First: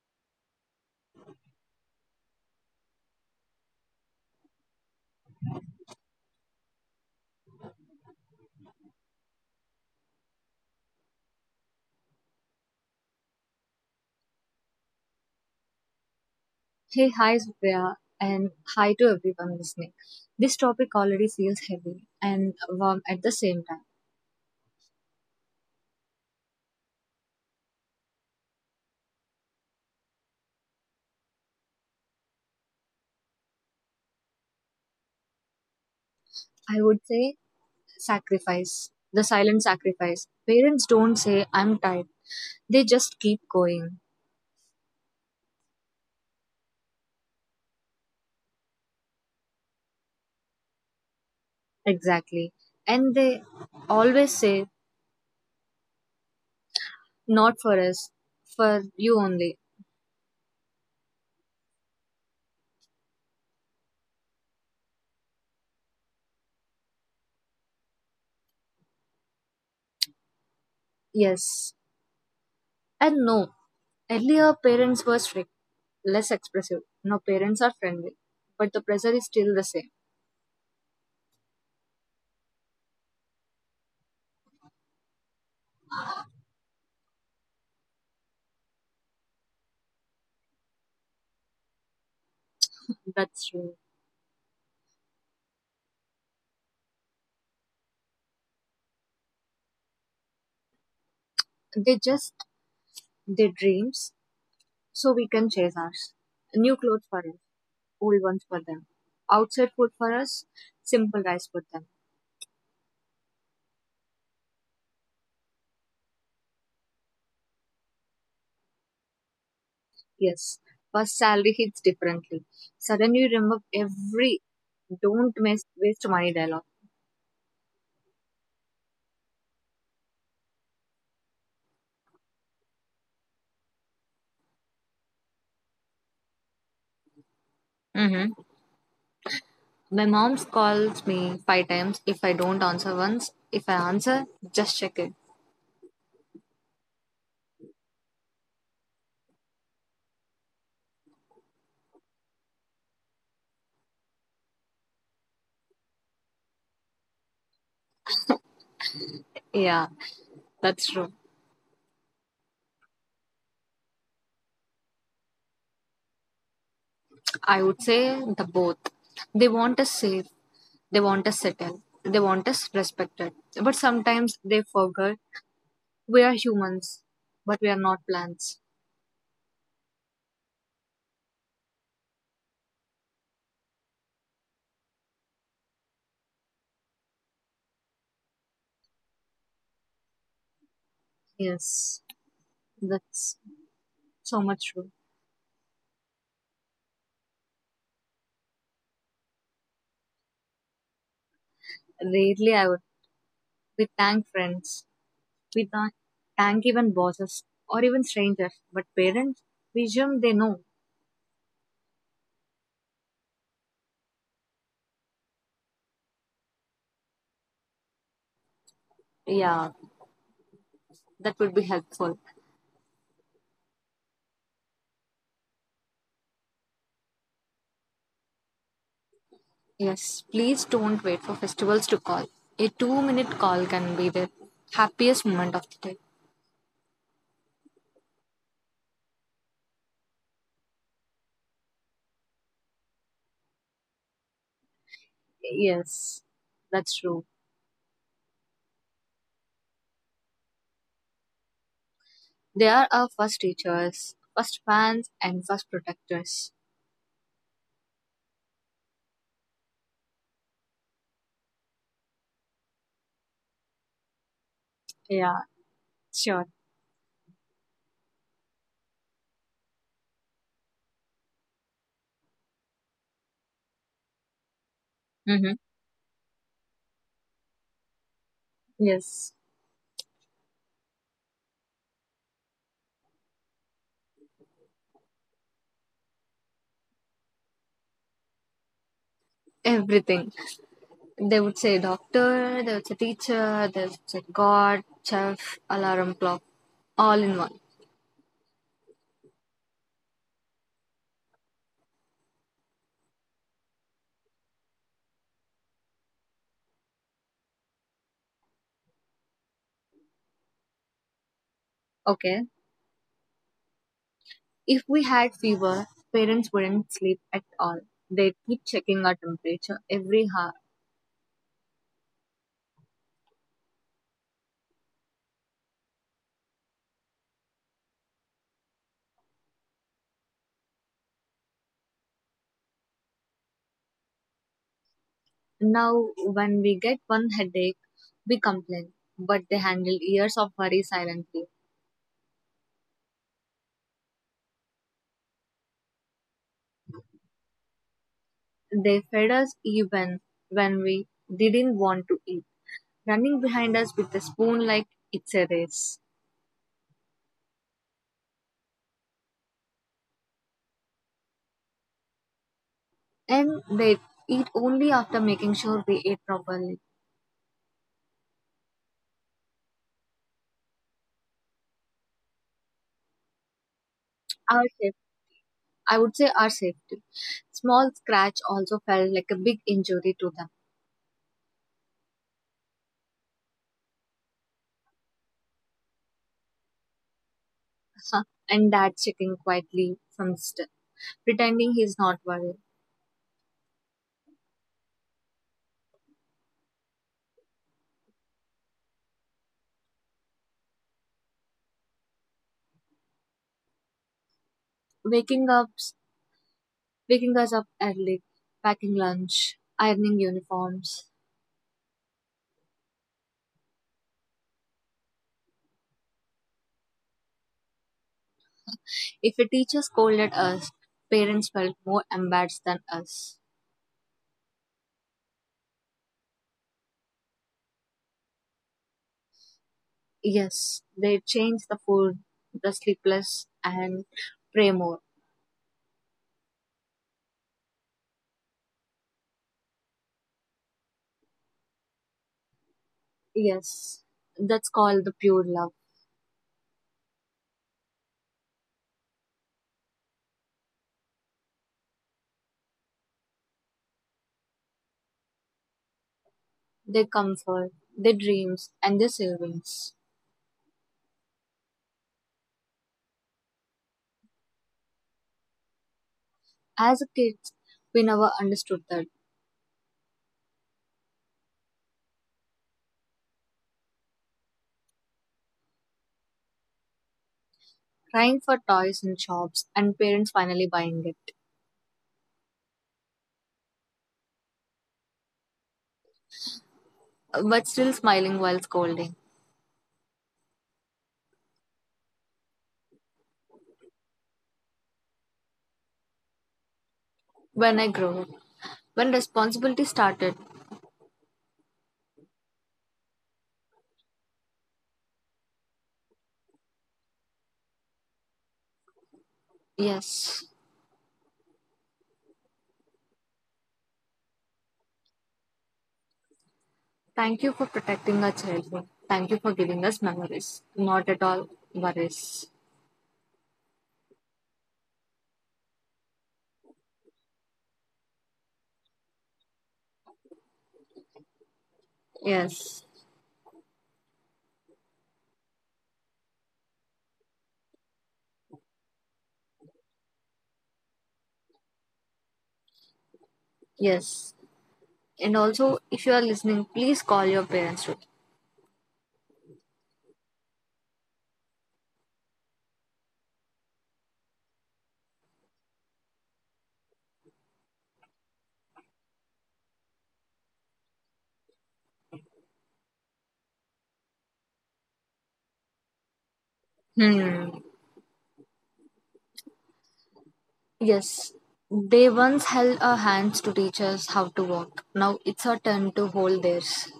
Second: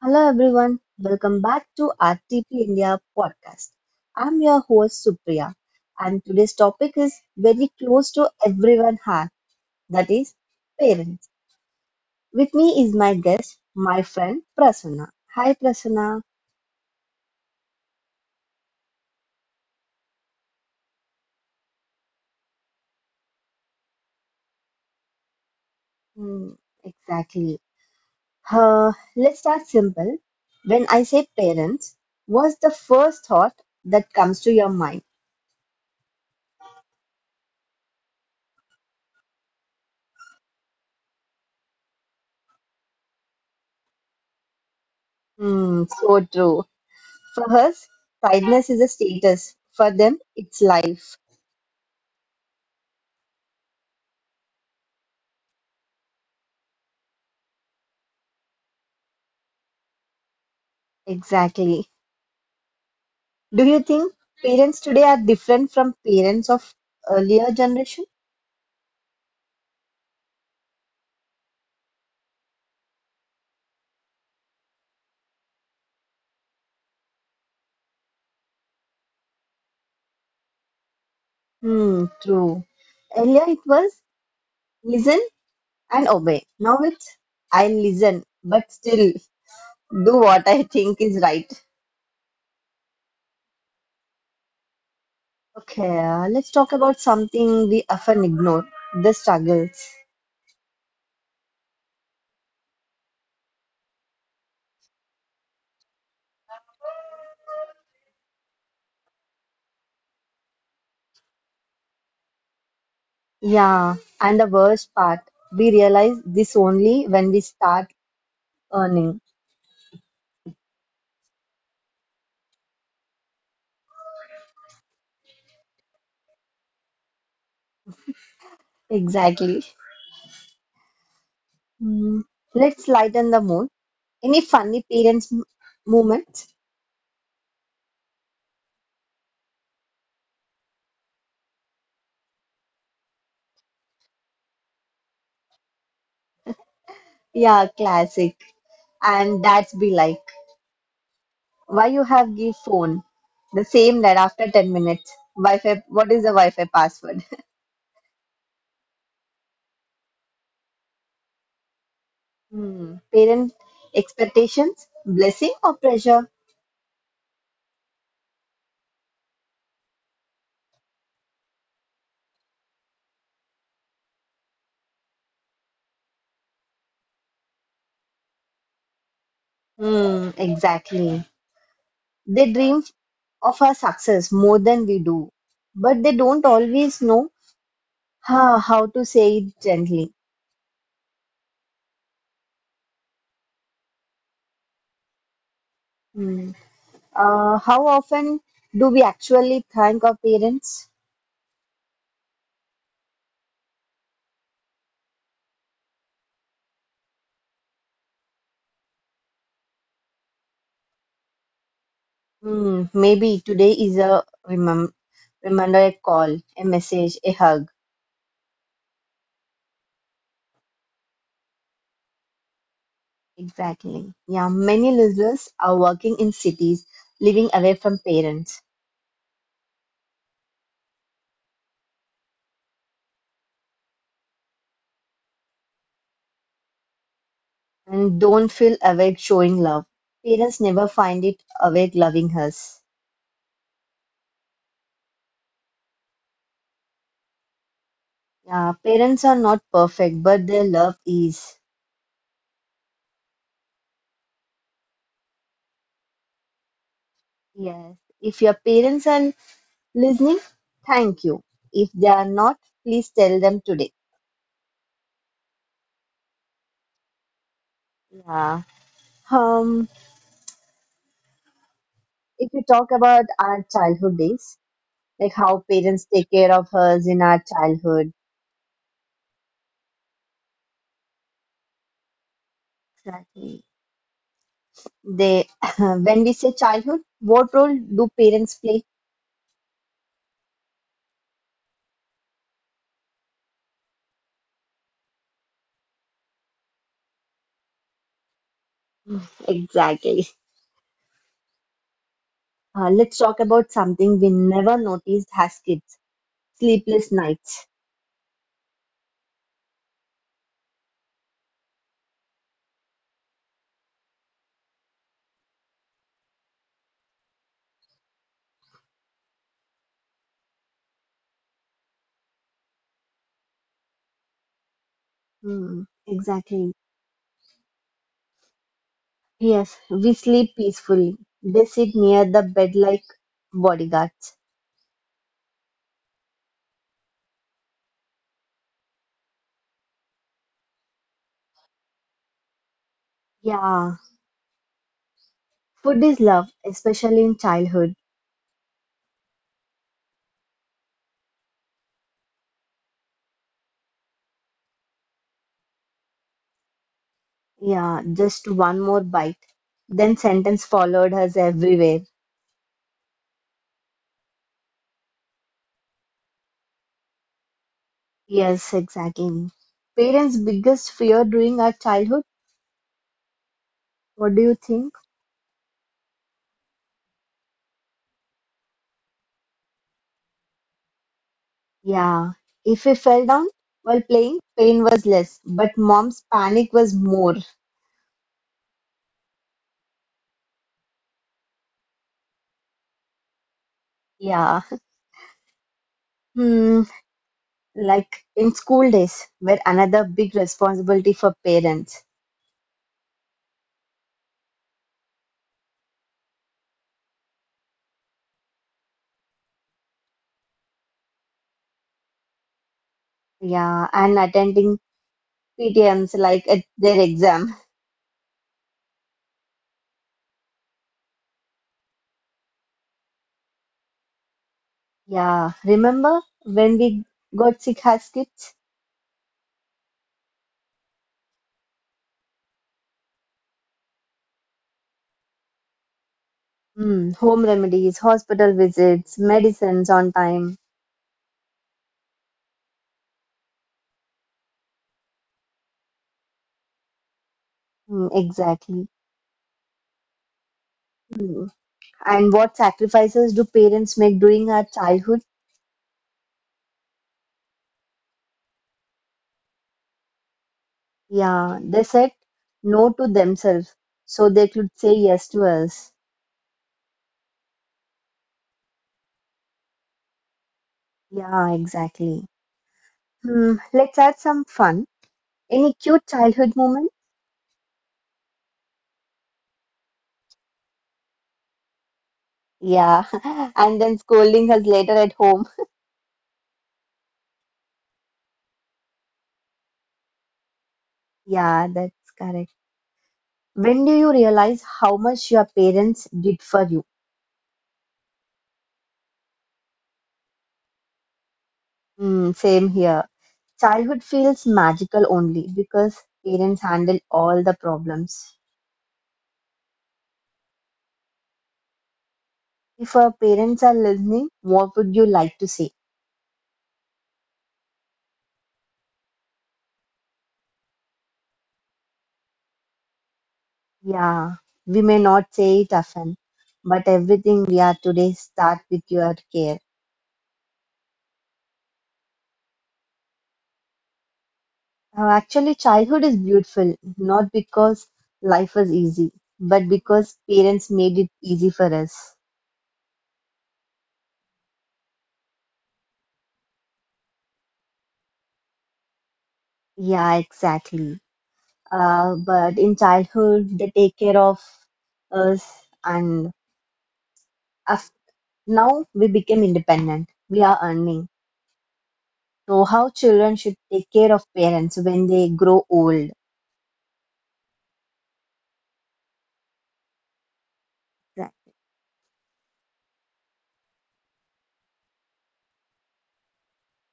Hello everyone, welcome back to RTP India podcast. I'm your host Supriya and today's topic is very close to everyone's heart, that is parents. With me is my guest, my friend Prasanna. Hi Prasanna. Hey, hi, Supriya, and hi to everyone listening. This topic already feels heavy and warm at the same time. Hmm, exactly. Let's start simple. When I say parents, what's the first thought that comes to your mind? I would say sacrifice, the silent sacrifice. Parents don't say, I'm tired, they just keep going. Hmm, so true. For us, kindness is a status. For them, it's life. Exactly. And they always say, not for us, for you only. Exactly. Do you think parents today are different from parents of earlier generation? Yes. And no, earlier parents were strict, less expressive. Now parents are friendly, but the pressure is still the same. Hmm, true. Earlier it was listen and obey. Now it's I listen, but still do what I think is right. That's true. Okay, let's talk about something we often ignore, the struggles. They just their dreams so we can chase ours. New clothes for us, old ones for them. Outside food for us, simple rice for them. Yeah, and the worst part, we realize this only when we start earning. Yes, first salary hits differently. Suddenly you remember every don't miss, waste money dialogue. Exactly. Hmm, let's lighten the mood. Any funny moments? Mm-hmm. My mom calls me five times. If I don't answer once, if I answer, just check it. Yeah, classic. And that's be like, why you have give phone? The same that after 10 minutes. Wi-Fi, what is the Wi-Fi password? Yeah, that's true. Hmm. Parent expectations, blessing or pressure? I would say the both. They want us safe, they want us settled, they want us respected. But sometimes they forget we are humans, but we are not plants. Hmm, exactly. They dream of our success more than we do, but they don't always know how to say it gently. Yes, that's so much true. Hmm. How often do we actually thank our parents? Rarely I would. We thank friends. We thank even bosses or even strangers. But parents, we assume they know. Hmm, maybe today is a remem remember a call, a message, a hug. Yeah, that would be helpful. Exactly. Yeah, many listeners are working in cities, living away from parents, Yes, please don't wait for festivals to call. A 2-minute call can be the happiest moment of the day. and don't feel awake showing love. Parents never find it awake loving us. Yes, that's true. Yeah, parents are not perfect, but their love is. They are our first teachers, first fans, and first protectors. Yes. If your parents are listening, thank you. If they are not, please tell them today. Yeah, sure. Yeah. Um, if we talk about our childhood days, like Mhm. how parents take care of us in our childhood. Yes, Exactly. They, when we say childhood, what role do parents play? everything. They would say doctor, they would say teacher, they would say God, chef, alarm clock, all in one. Exactly. Let's talk about something we never noticed as kids: sleepless nights. Okay. If we had fever, parents wouldn't sleep at all. They'd keep checking our temperature every hour. Hmm. Exactly. Yes, we sleep peacefully. They sit near the bed like bodyguards. Now, when we get one headache, we complain, but they handle years of worry silently. Yeah. Food is love, especially in childhood. They fed us even when we didn't want to eat, running behind us with a spoon like it's a race. Yeah, just one more bite. Then sentence followed us everywhere. And they eat only after making sure we ate properly. Yes, exactly. Parents' biggest fear during our childhood, what do you Our safe, think? I would say our safety. Small scratch also felt like a big injury to them. Yeah, if we fell down while playing, pain was less, but mom's panic was more. And dad checking quietly from still, pretending he's not worried. Yeah. Hmm, like in school days, were another big responsibility for parents. Waking up, waking us up early, packing lunch, ironing uniforms. Yeah, and attending PTMs like at their exam. If a teacher scolded us, parents felt more embarrassed than us. Yeah, remember when we got sick as kids? Yes, they changed the food, the sleepless, and pray more. Hmm, home remedies, hospital visits, medicines on time. Yes, that's called the pure love, Hmm, exactly. Hmm. And what sacrifices do parents make during our childhood? their comfort, their dreams, and their savings. Yeah, they said no to themselves so they could say yes to us. As a kids, we never understood that. Yeah, exactly. Hmm, let's add some fun. Any cute childhood moment? Crying for toys in shops and parents finally buying it, Yeah, and then scolding us later at home. but still smiling while scolding. Yeah, that's correct. When do you realize how much your parents did for you? When I grew up, when responsibility started, Hmm, same here. Childhood feels magical only because parents handle all the problems. yes, If our parents are listening, what would you like to say? thank you for protecting our childhood. Thank you for giving us memories, not at all worries. Yeah, we may not say it often, but everything we are today start with your care. Yes, Now, actually, childhood is beautiful, not because life was easy, but because parents made it easy for us. yes. And also, if you are listening, please call your parents too. Yeah, exactly. But in childhood, they take care of us, and af now we became independent. We are earning. So how children should take care of parents when they grow old. Hmm. Yes, Right. they once held our hands to teach us how to walk. Now it's our turn to hold theirs.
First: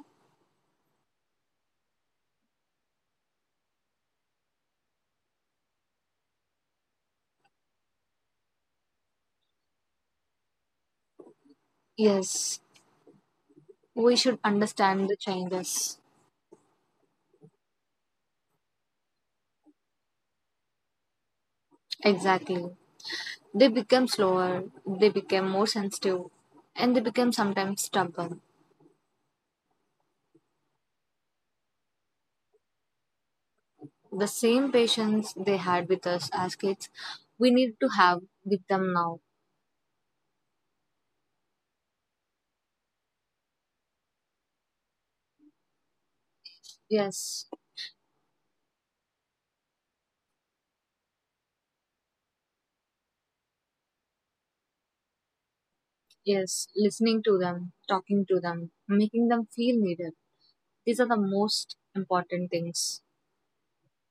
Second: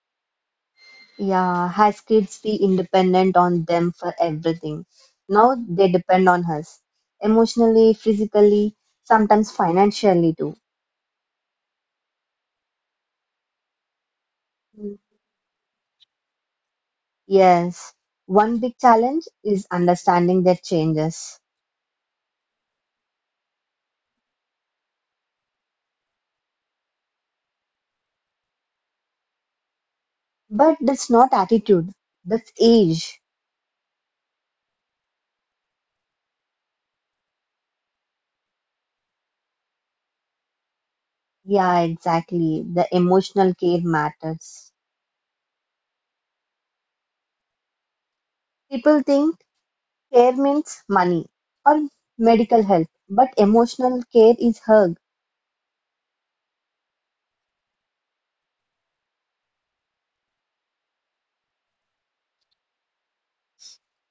Yeah, has kids be independent on them for everything. Now they depend on us. Emotionally, physically, sometimes financially too. Yes, we should Mm. understand the changes. Yes. One big challenge is understanding their changes. Exactly. They become slower, they become more sensitive, and they become sometimes stubborn. But that's not attitude, that's age. The same patience they had with us as kids, we need to have with them now. Yeah, exactly. The emotional care matters. Yes, People think care means money or medical help, but emotional care is hug. yes, listening to them, talking to them, making them feel needed. These are the most important things.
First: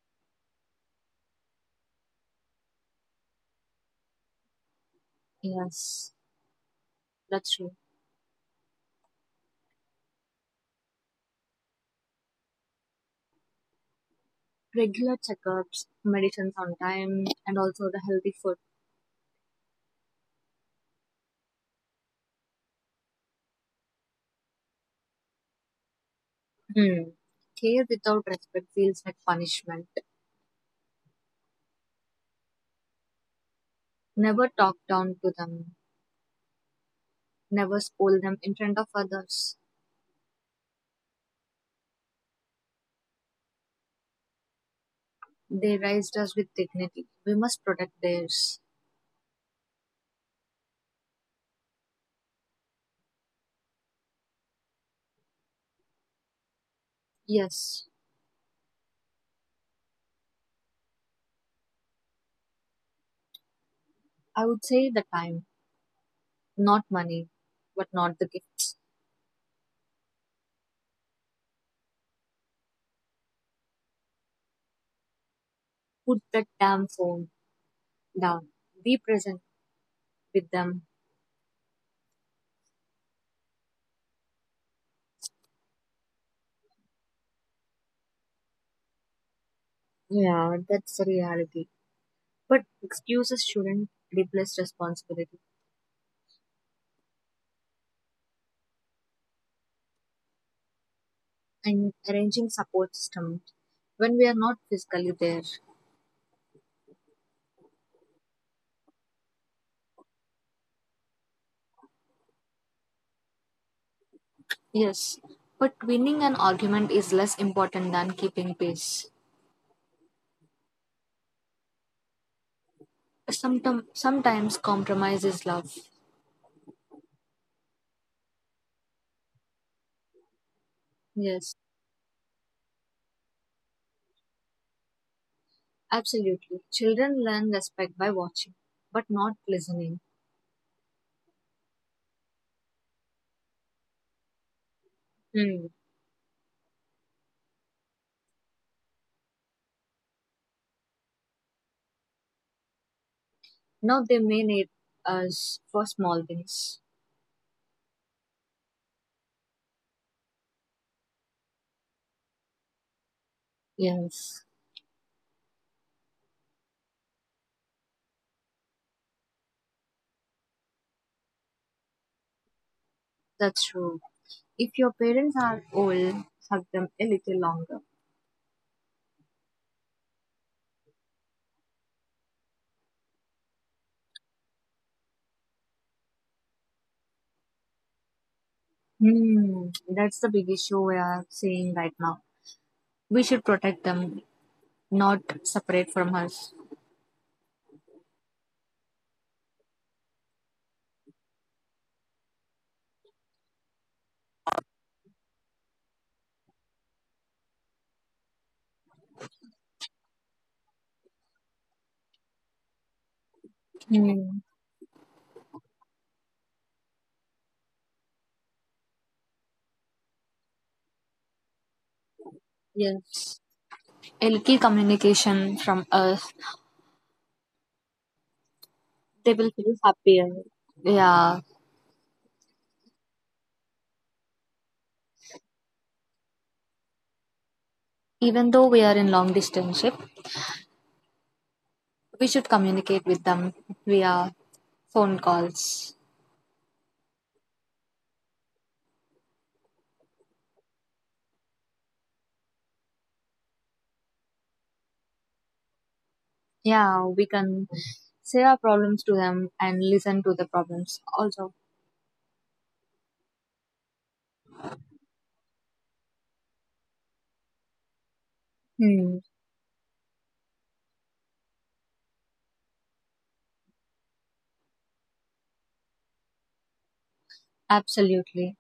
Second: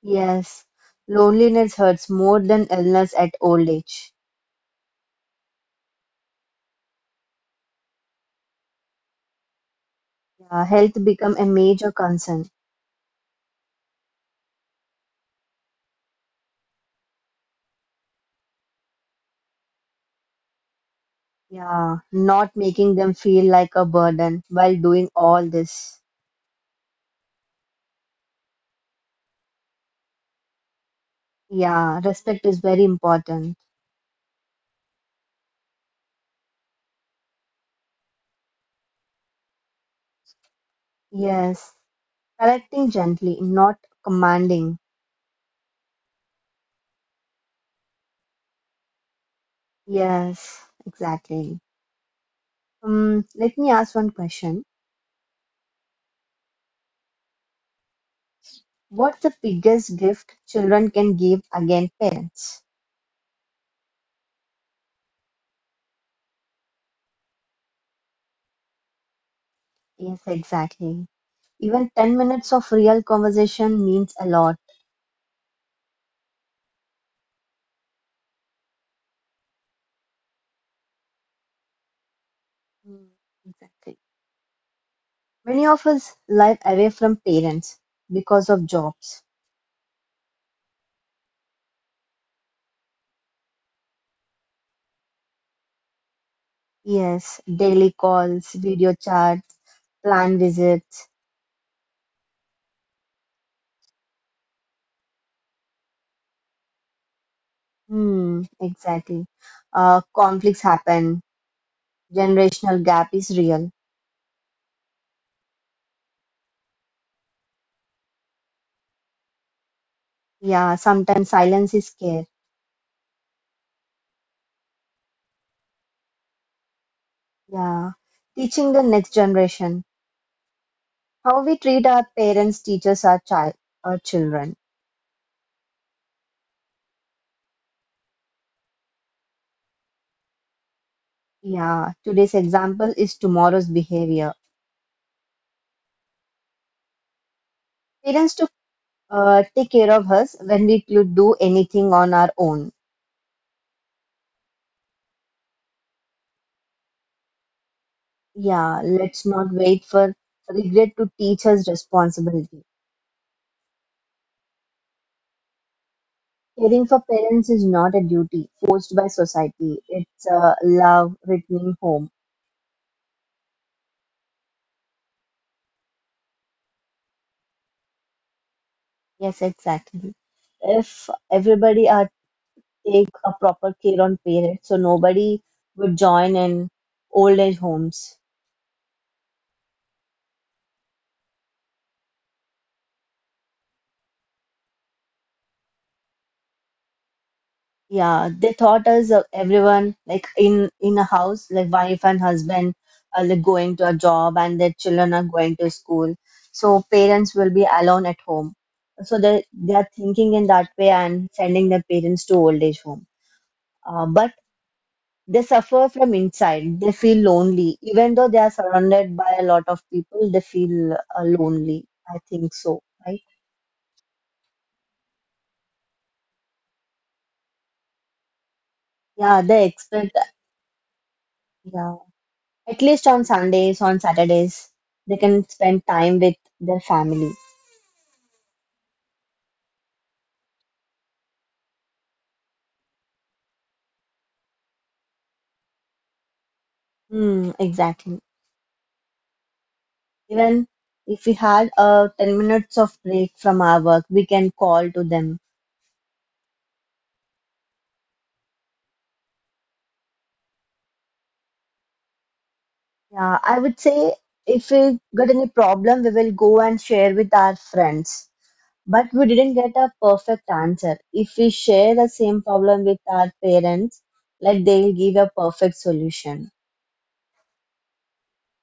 Yes, loneliness hurts more than illness at old age. Yes. That's true. Yeah, health become a major concern. Regular checkups, medicines on time, and also the healthy food. Yeah, not making them feel like a burden while doing all this. Hmm. Care without respect feels like punishment. Yeah, respect is very important. Never talk down to them. Never scold them in front of others. Yes, correcting gently, not commanding. They raised us with dignity. We must protect theirs. Yes, exactly. Let me ask one question. Yes, What's the biggest gift children can give again parents? I would say the time, not money, but not the gifts. Yes, exactly. Even 10 minutes of real conversation means a lot. Put that damn phone down. Be present with them. Mm, exactly. Many of us live away from parents because of jobs. Yeah, that's the reality. But excuses shouldn't replace responsibility. Yes, daily calls, video chats, planned visits. And arranging support system when we are not physically there. Hmm, exactly. Conflicts happen. Generational gap is real. Yes, but winning an argument is less important than keeping pace. Yeah, sometimes silence is care. Sometimes compromise is love. Yeah. Teaching the next generation. How Yes, we treat our parents teachers, our child, our children. absolutely. Children learn respect by watching, but not listening. Yeah, today's example is tomorrow's behavior. Hmm. Parents to take care of us when we could do anything on our own. Now they may need us for small things. Yeah, let's not wait for regret to teach us responsibility. Yes. Caring for parents is not a duty forced by society. It's a love written in home. That's true. If your parents are old, hug them a little longer. Yes, exactly. If everybody are take a proper care on parents, so nobody would join in old age homes. Hmm. That's the big issue we are seeing right now. We should protect them, not separate from us. Yeah, they thought us everyone like in a house, like wife and husband are like going to a job and their children are going to school, so parents will be alone at home. So they are thinking in that way and sending their parents to old age home. But Hmm. they suffer from inside. They feel lonely, even though they are surrounded by a lot of people. They feel lonely. I think so, right? Yes. A little communication from us. They Yeah, will they feel expect, happier. Yeah, yeah, at least on Sundays, on Saturdays, they can spend time with their family. even though we are in long distance ship, we should communicate with them via phone calls. Hmm, exactly. Even if we had 10 minutes of break from our work, we can call to them. Yeah, we can say our problems to them and listen to the problems also. Yeah, I would say if we got any problem, we will go and share with our friends. But Hmm. we didn't get a perfect answer. If we share the same problem with our parents, like they'll give a perfect solution. Absolutely.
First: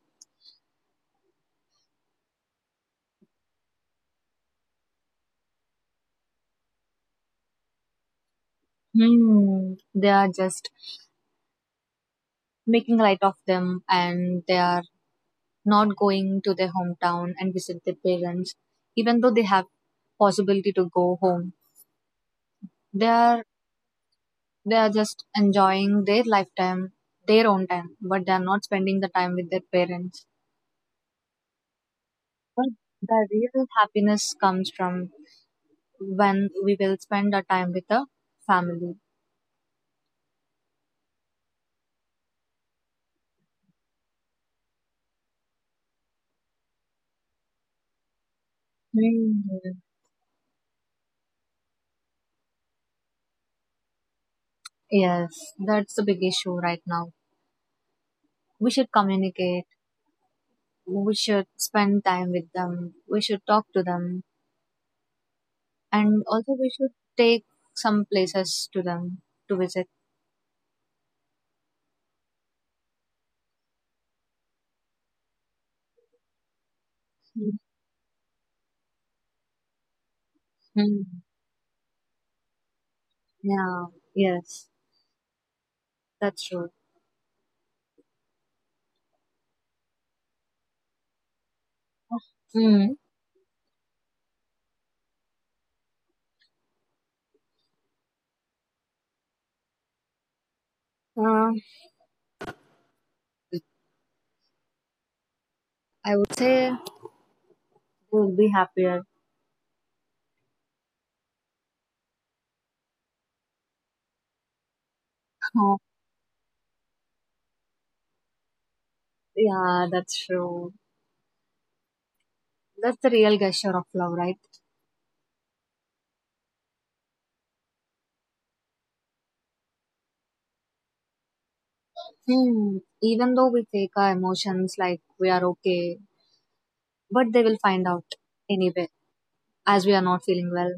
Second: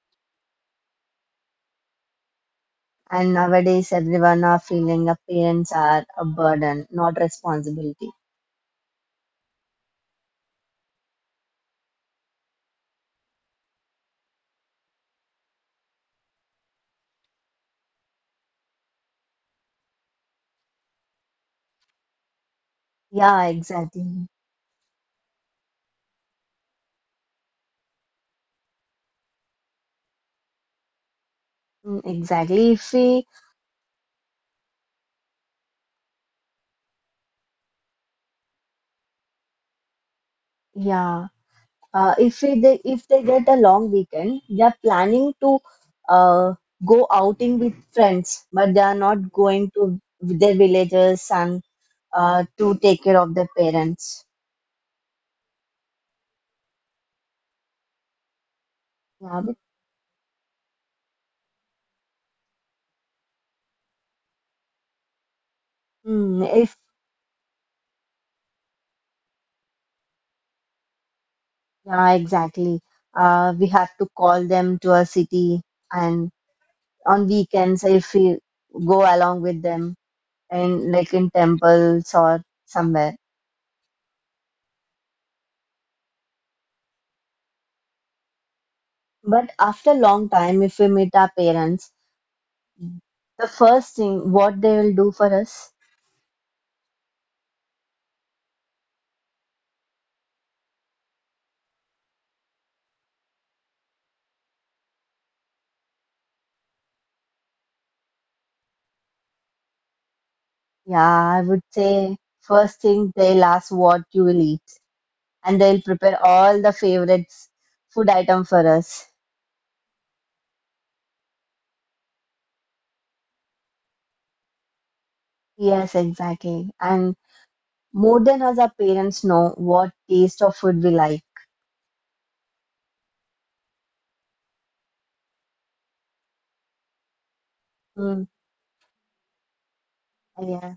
And nowadays, everyone are feeling a parents are a burden, not responsibility. Hmm. They are just making light of them and they are not going to their hometown and visit their parents, even though they have possibility to go home. They are Yeah, exactly. they are just enjoying their lifetime, their own time, but they are not spending the time with their parents. Mm, But exactly. If we, the real happiness comes from when we will spend our time with the family. yeah, if we, they, if they get a long weekend, they are planning to uh, go outing with friends, but they are not going Mhm. to their villages and to take care of their parents. Yes, that's the big issue right now. We should Yeah, but, communicate. We should spend time with them. We should talk to them. And mm, also we if, should take some places to them to visit. yeah, exactly. We have to call them to a city and on weekends if we go along with them and like Mhm. in temples or somewhere. Yeah, yes, that's true. But after long time, if we meet our parents, Mm. the first thing what they will do for us, Uh, I would say, they will be happier. yeah, I would say first thing they'll ask what you will eat and Oh. they'll prepare all the favorites food item for us. Yeah, that's true. That's the real gesture of love, right? Yes, exactly. And more than us, our parents know what taste of food we like. Hmm, even though we fake our emotions like we are okay, but they will find out Mm. anyway, as we are not feeling Yeah. well,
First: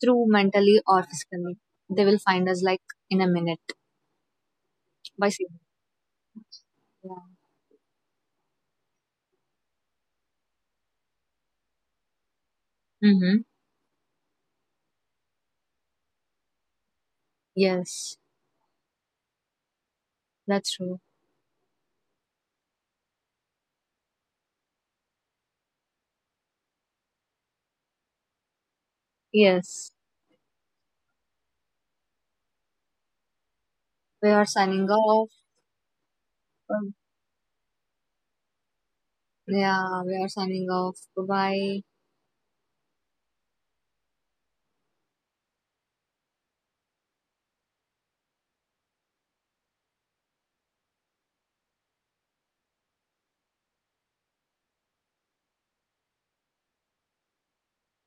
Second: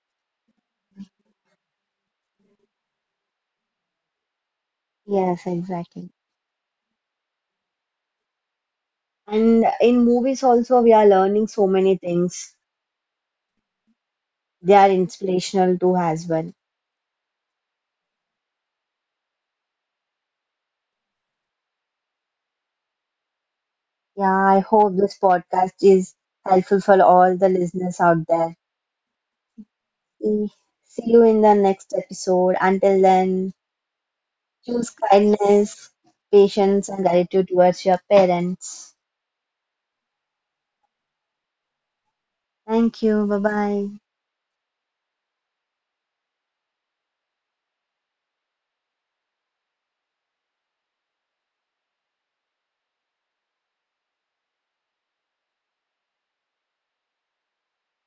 through mentally or physically. They will find us like in a minute by Yes, seeing. exactly. Yeah. And in movies also, we are learning so many things. Mhm. They are inspirational too as well. Yes. That's true. Yeah, I hope this podcast is helpful for all the listeners out there. Yes. See See you in the next episode. Until then, We are signing choose off. kindness, patience, Um, and gratitude towards your parents. Yeah, we are signing off. Bye bye. Thank you. Bye bye.